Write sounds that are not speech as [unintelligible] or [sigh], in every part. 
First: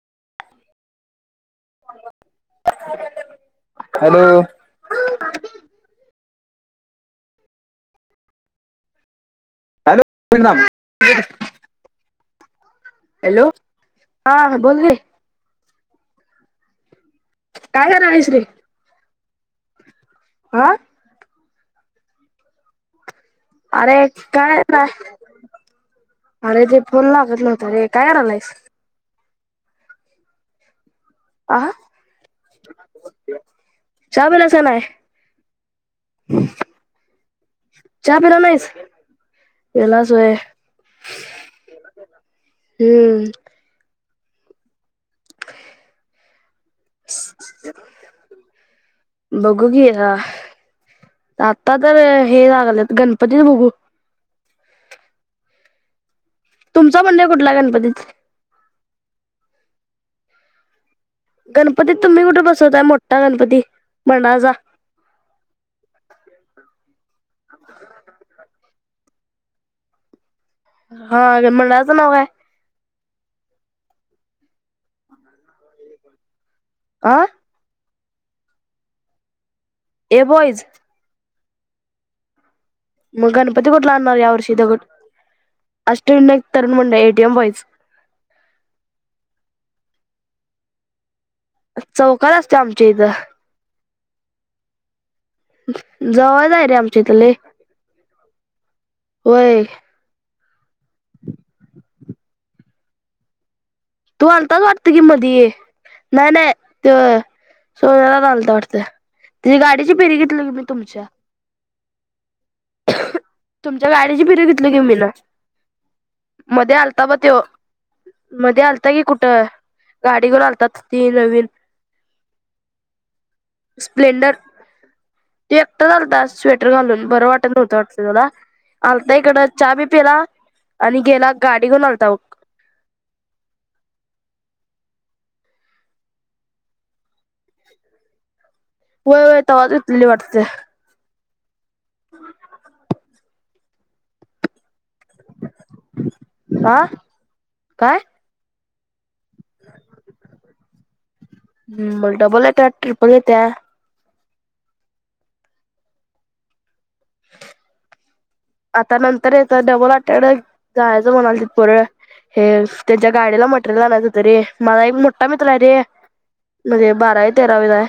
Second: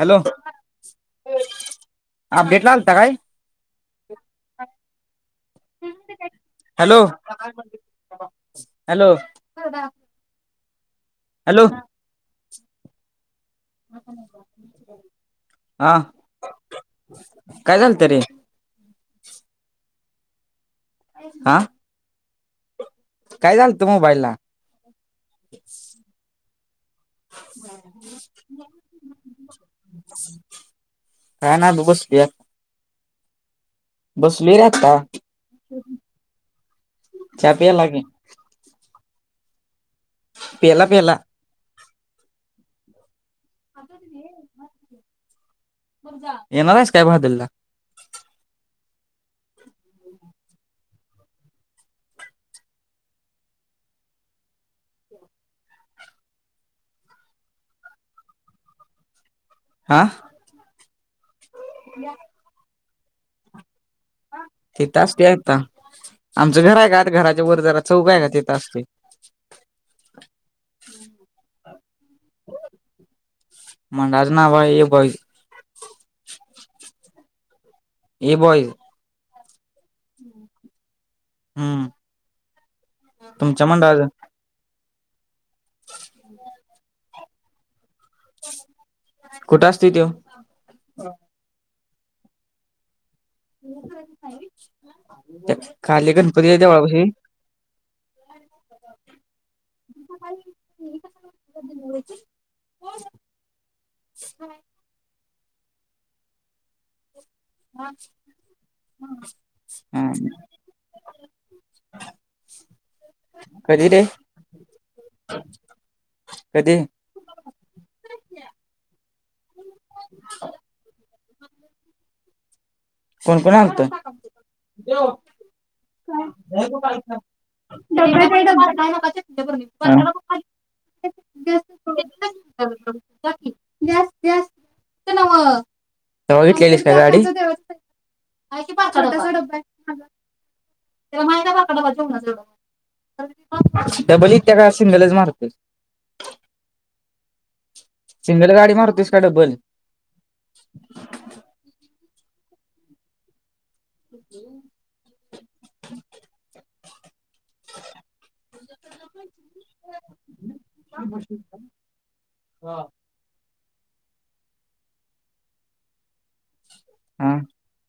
Hello अपडेटला आलता काय हॅलो! Hello hello! हॅलो परिणाम हॅलो! हॅलो हा बोल गे हा काय झालं त रे आ? आ? अरे मोबाईलला काय नाय अरे ते फोन लागत नव्हत रे काय करालायस काय आ नाय बसलोया [unintelligible] पिलास बसलोय का रे नाही आता चहा प्यायला की चहा पिला नाहीस? जेवलास होय प्याला प्याला हम्म येणार आहेस काय बहादुलला बघु घी आता तर हे लागलं गणपती बघू तुमचा मंडळ कुठला गणपती? आ. गणपती तुम्ही कुठे बसवताय मोठा गणपती मंडळाचा तिथं असतेय आता आमचं घर आहे का आता घराच्या वरजारा चौघ आहे का तिथं असते हा अगर मडळाचं नाव काय? [inaudible] आ. ए बोय ए बॉईज? हम्म. तुमच्या मंडळाचं [inaudible] [inaudible] कुठं असतय तो चौकात असते आमच्या इथं खाली जवळच गणपती आहे रे आमच्या देवळापशी इथं लय [unintelligible] होय. [unintelligible] तू अलताच वाटत की मधी नाही नाही ते सोन्याला चालत वाटत त गाडीची फेरी घेतली मी तुमच्या हा. [inaudible] कधी रे मध्ये कधी आलता बा तो मध्ये आलता कि कुठं गाडी घेऊन आलतात ती नवीन कोण कोण आलत? तू एकटा चालता स्वेटर घालून बरं वाटत नव्हतं वाट तला आलता इकडं चहा बी पिला आणि गेला गाडी घेऊन आलता बघ बघितलेलीस काय गाडी? [inaudible] [inaudible] पहिलेच मारताय, हा काय सिंगल गाडी मारताय डबल मग डबल येत्या ट्रिपल येत्या. [inaudible] आता नंत तर तर डबल आटड जायचं म्हणाल तर हे हा त्याच्या गाडीला म्हट ला ना त तरी मलाई मुठा मतला रे म्हणजे बारा आहे तेरावेलाय!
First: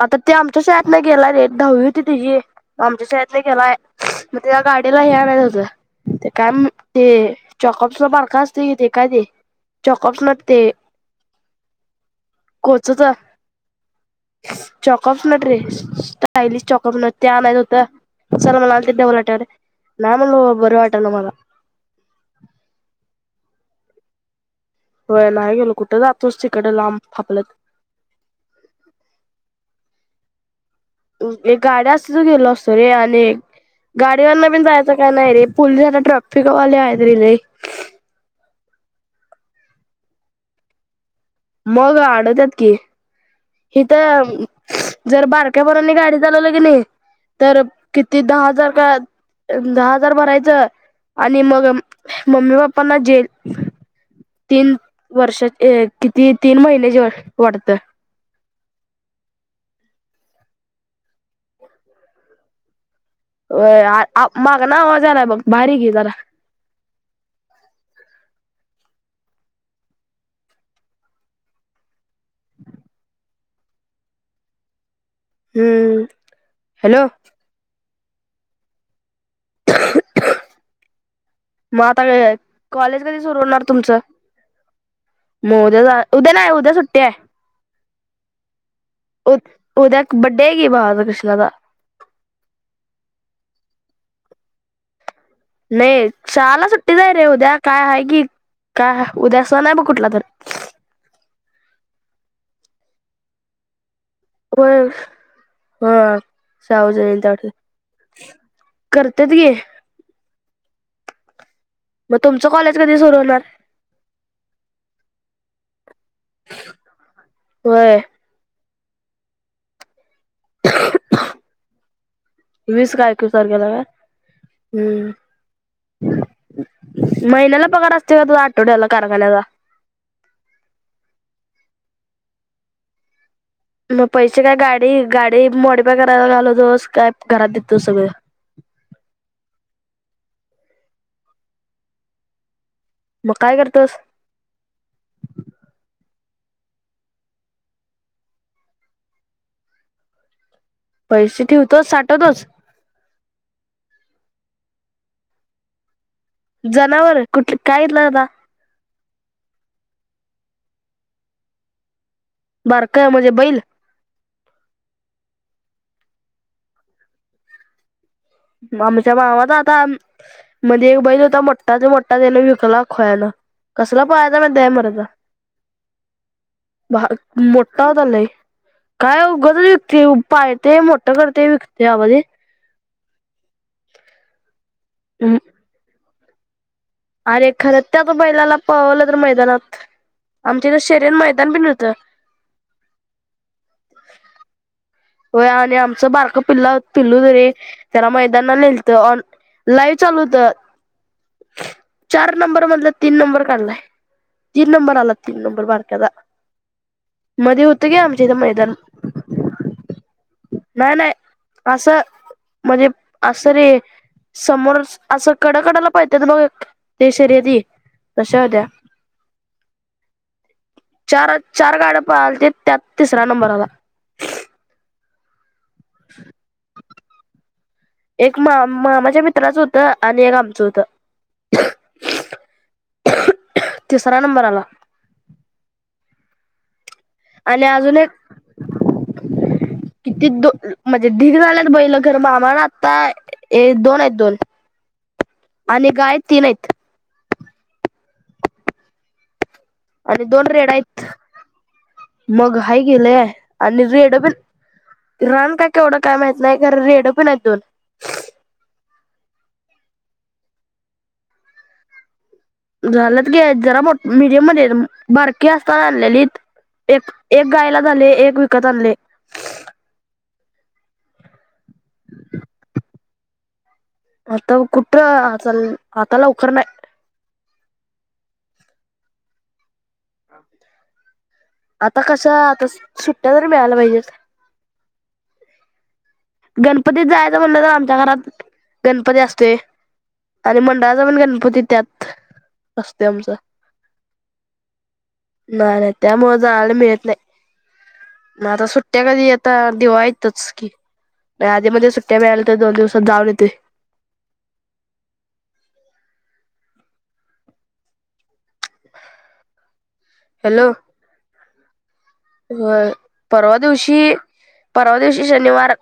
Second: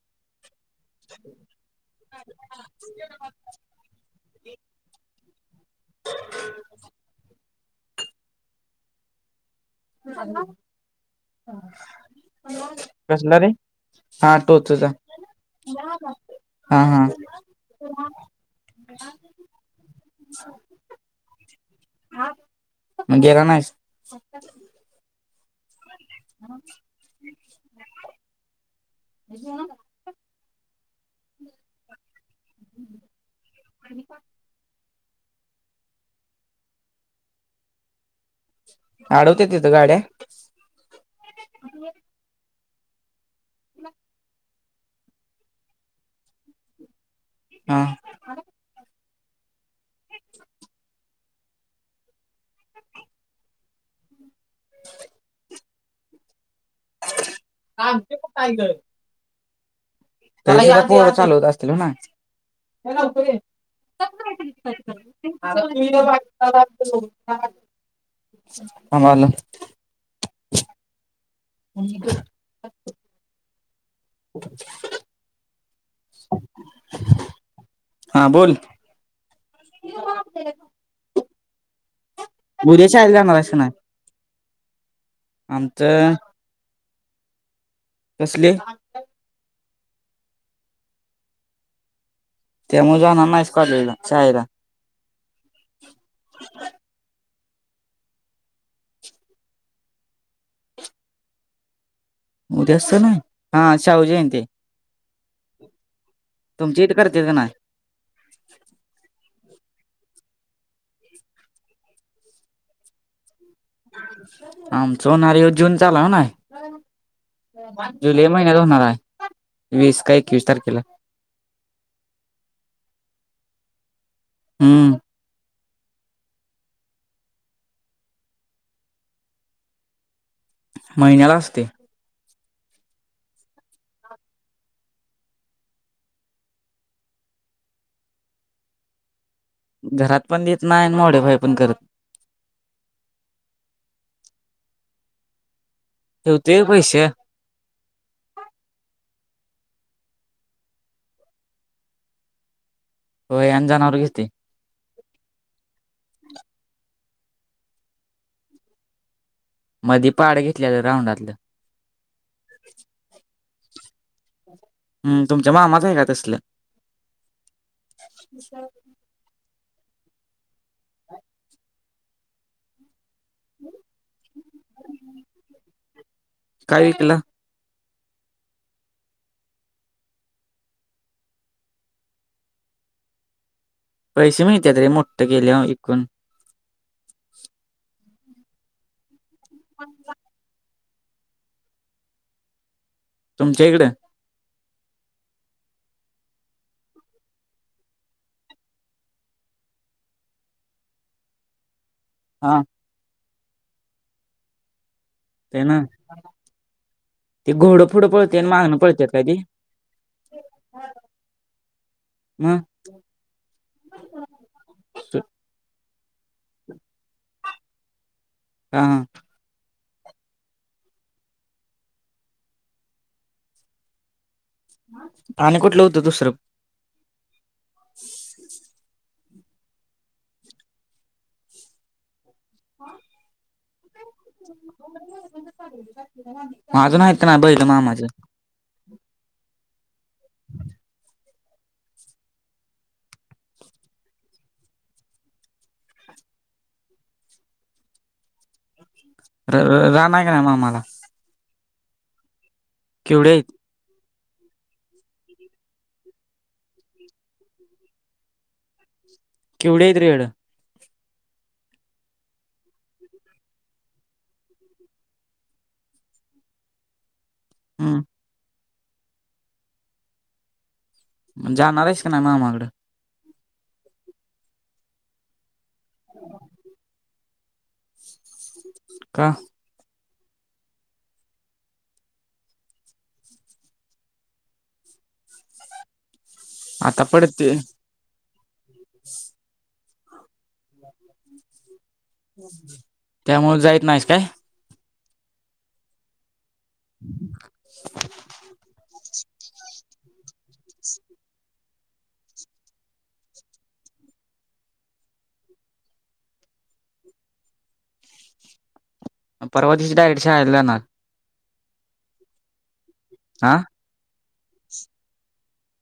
आता ते आमच्या शाळेत नाही गेलाय रेट दहावी होती त्याची आमच्या शाळेत नाही गेलाय [unintelligible] मग त्या गाडीला याच होतं, ते काय ते... चॉकप्स बारकाा असत येते काय ते चॉकप्स न ते [inaudible] [unintelligible] कसला रे हा टोचूचा चॉकप नट रे स्टायलिश हा चॉकप हा नट त्या नाहीत होत सलमानलाल [inaudible] वल वाटव नाही [inaudible] म्हला बर वाटा ना मला मग गेला नाहीस? होय नाही गेल कुठे तर तच तिकड लांब फापलत [unintelligible] एक गाड्या असत त गेलो असतो रे आणि गाडीवरना पिण जाय [inaudible] काय नाही रे पोलिसांना ट्रॅफिकवाले आहेत रेले आडवते तथ गाड्या मग आडवतात की! हिथ जर [inaudible] बारक्यापरनी गाडी चालवलं की नाही तर हा किती दहा हजार का [unintelligible] दहा हजार भरायचं आणि मग मम्मी पप्पांना जेल [inaudible] तीन वर्षा किती तीन महिन्याची वाढत टायगर चालूत [unintelligible] असतील हो ना व [unintelligible] माग ना मजला आहे बघ भारी गी जरा हॅलो हॅलो हम्म हॅलो हा बोल मग आता काय उद्या कॉलेज शाळेला कधी जाणार सुरू आहेस का होणार नाही तुमचं मग [inaudible] उद्या आमचं उद्या नाही उद्या सुट्ट्या कसले उद्या बडे आहे की बाज कृष्णा दादा तेमुळेजणार नाहीस कॉलेजला शाळेला नाही शाला सुट्टी नाय य रे उद्या काय आहे की काय उद्या अस नाही ब कुठला तर [unintelligible] उद्या सन आहे हा शाहू जयंती आहे होय हा शाहू करतेत जयंती का आहेत नाही? वाटत करतत गे मग तुमचं कॉलेज कधी सुरू होणार आमच होणार यो जून चालाव ना होय जुलै महिन्यात होणार आहे वीस का एकवीस तारखेला वीस काय एकवीस तारखेला का हम्म [unintelligible] महिन्याला पगार असते का तुझ आठवड्याला कारखान्याचा महिन्याला असते मग पैसे काय गाडी गाडी मोडीपाय करायला घालवतोस काय घरात देतो सगळं घरात पण देत नाही मोडे भाई पण करत मग काय करतोस हेट कैसे पैसे ठेवतोच साठवतोच हो आण जाणारवर घिसती [unintelligible] जनावर कुठ कायल आता मधी पाड घेतलेलं राऊंडातलं बर काय म्हणजे बैल हम्म तुमच्या मामा चे आहे हे का असलं अमच्या मावा द [unintelligible] म्हणजे एक बैल होता मो्टा ते मो्टा त्यान विकला खोयला कसला पहायचा म द मरायचा काय विकला? मोठ होतय काय उगच विकते पायते मोठं करते विकते आवा पैसे माहती रे मोठे केेले इकून अरे खरं त्यात बैलाला पावलं तर मैदानात आ शरीयन मैदान पिनत तुमच्या इकडे हो आणि आमचं बारक पिल्ल पिल्लू जरे त्याला मैदाना नलत लाईव चालू होत चार हा नंबर मधलं तीन नंबर काढलाय तीन नंबर आला तीन ते नंबर ना बारक्याचा ते मध्ये होत घोडं गे पुढं आमच्या इथ पळते आणि मैदान मागणं पळत्यात काय ते नाही नाही असं मग म्हणजे असं रे समोर असं हा कडकडाला पाहित बघ त कश द्या हा चार चार गाड्या पालत त्यात तिसऱ्या नंबरला पाणी कुठलं होतं दुसरं एक मा मा माझ्या मित्राचं होतं आणि एक आमचं होत हा माझं मात ना बलं आणि मा अजून माझं एक किती दो म्हणजे ढीग झाल्यात बैलं घर मामा ना आता हे दोन आहेत दोन आणि गाय तीनत र रान आणि आहे का नाही दोन रेड मामाला आहेत मग हा गेलंय केवढे आहेत आणि रेड पण रन काय केवढं काय माहत नाही खर रेड पण आहेत दोन केवढ्या येत रेड झालंत घे जरा मो मडियम मध्ये बारकी असता रालेली एक एक गायला आले हम्म एक विकत आणले जाणार आहेस काी नाही मा मामाकडं आता कुठ आ आता लवकर नाही का आता कस आता सुट्ट्या तरी मिळायला पाहिजे गणपतीत आता जायचं पडते म्हणलं तर आमच्या घरात गणपती असते आणि मंडळाचा पण गणपती त्यात असते आमचा त्यामु जायत नाहीस काय नाही नाही त्यामुळ जायला मिळत नाही म आता सुट्ट्या कधी येत आताधवा्हा यतच की नाही आधीमध्येध्ये सुट्ट्या मिळाल्या तर दोन दिवसात जाऊन येते परवातीची डायट शायला जाणार अ परवा हा दिवशी परवा दिवशी शनिवार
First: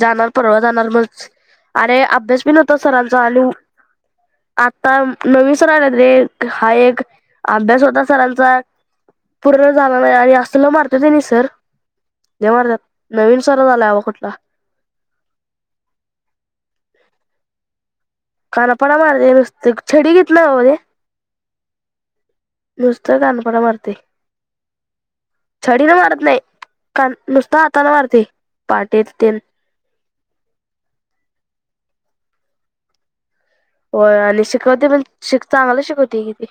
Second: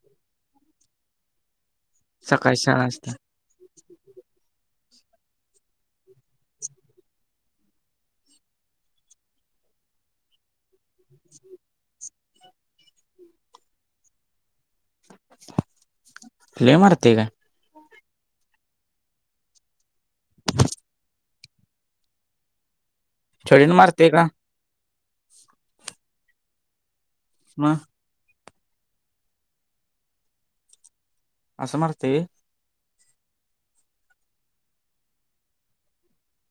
जाणार परवा जाणार मग अरे अभ्यास बी सकाळी न होता शाळा असते सरांचा आलू आता नवीन सर आला रे हा एक अभ्यास होता सरांचा पुढे जाणार नाही आणि त तलं मारत ते नि सर ते मारतात नवीन सर झाला हवा कुठला हे मते का खाना पडा मारते नुसते छडी किितनाज नुसतं कानपणा छडीन मारते का डी ना मारत नाही का नुसत मग हाताान मारती पाटेत ते असमर्थे हो आणि शिकवते पण श चांगलं शिकवते किती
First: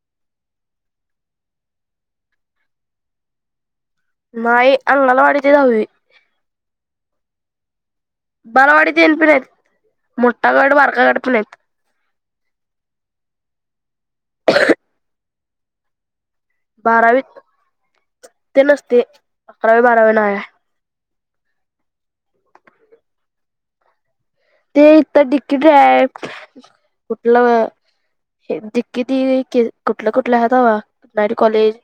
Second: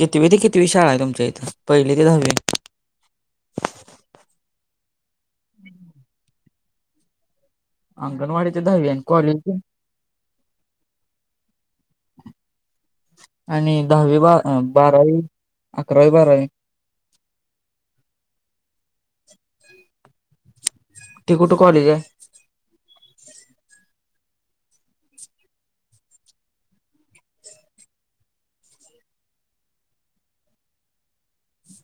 किितवी ते किितवी शाळा आहे तुमच्या इथं पहिली ते दहावी नाहीई अणाला वाडीच जाऊवी अंगणवाडीच्या बालवाडी दहावी्या आणि तेन पण आहेत कॉलेज मोठा गड वारकागड पण येत आणि दहावी ब बारावी अकरावी बारावी बारावी ते नसते अकरावी बारावी ना त कुठे कॉलेज आहे ते इथ तिकीट आहे कुठलं हे दििक्की त कुठलं कुठल्या आहातवा करी कॉलेज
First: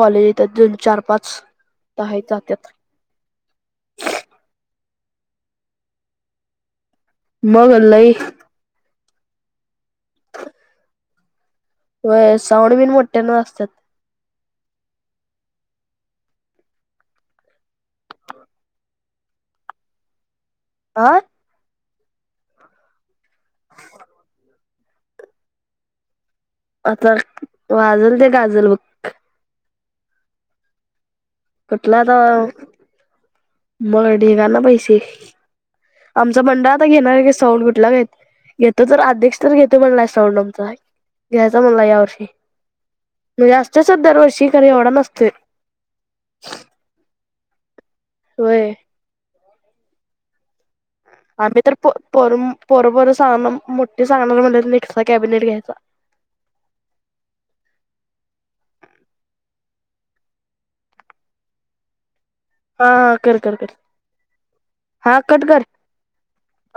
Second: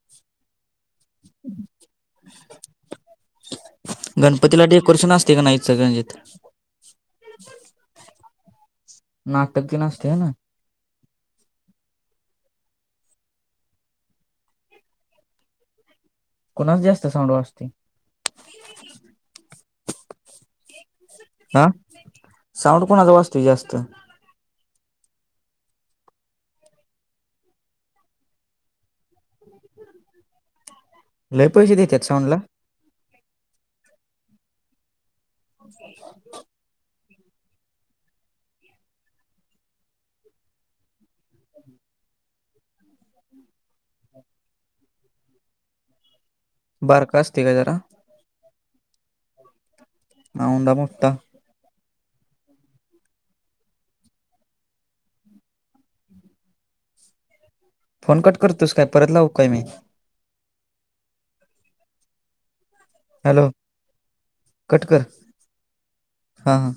कॉलेज येतात दोन चार पाच त जातात र्ष असते का नाहीज मगलई नाटक दि न असते ह ना व साऊड बिन मोठ्याना असतात कुणाच जास्त साऊंड वाशते आं हा साऊंड कोणा वाचतोय जास्त आता वाजल ते गाजल बघ लय पैसे कुठला देत आता साऊंडला मग ठठीक ना पैसे आमचा बंडा आता घेणार साऊंड कुठला घेत घेत तर आधेक्ष तर घेते म्हण साऊंड आमच घ्यायचा मला यावर्षी े जास्तच दरवर्षी घरी एवढा नसत बारखस् आहे का जरा हो हा द म आ म तरर पपर सांग मोठे सांगणार म्हणज म कॅबिनेट घ्यायचा फोन कट करतुस काय परत लावू काय मी हा हा कर हॅलो कर कर कट कर हा कट कर हा हा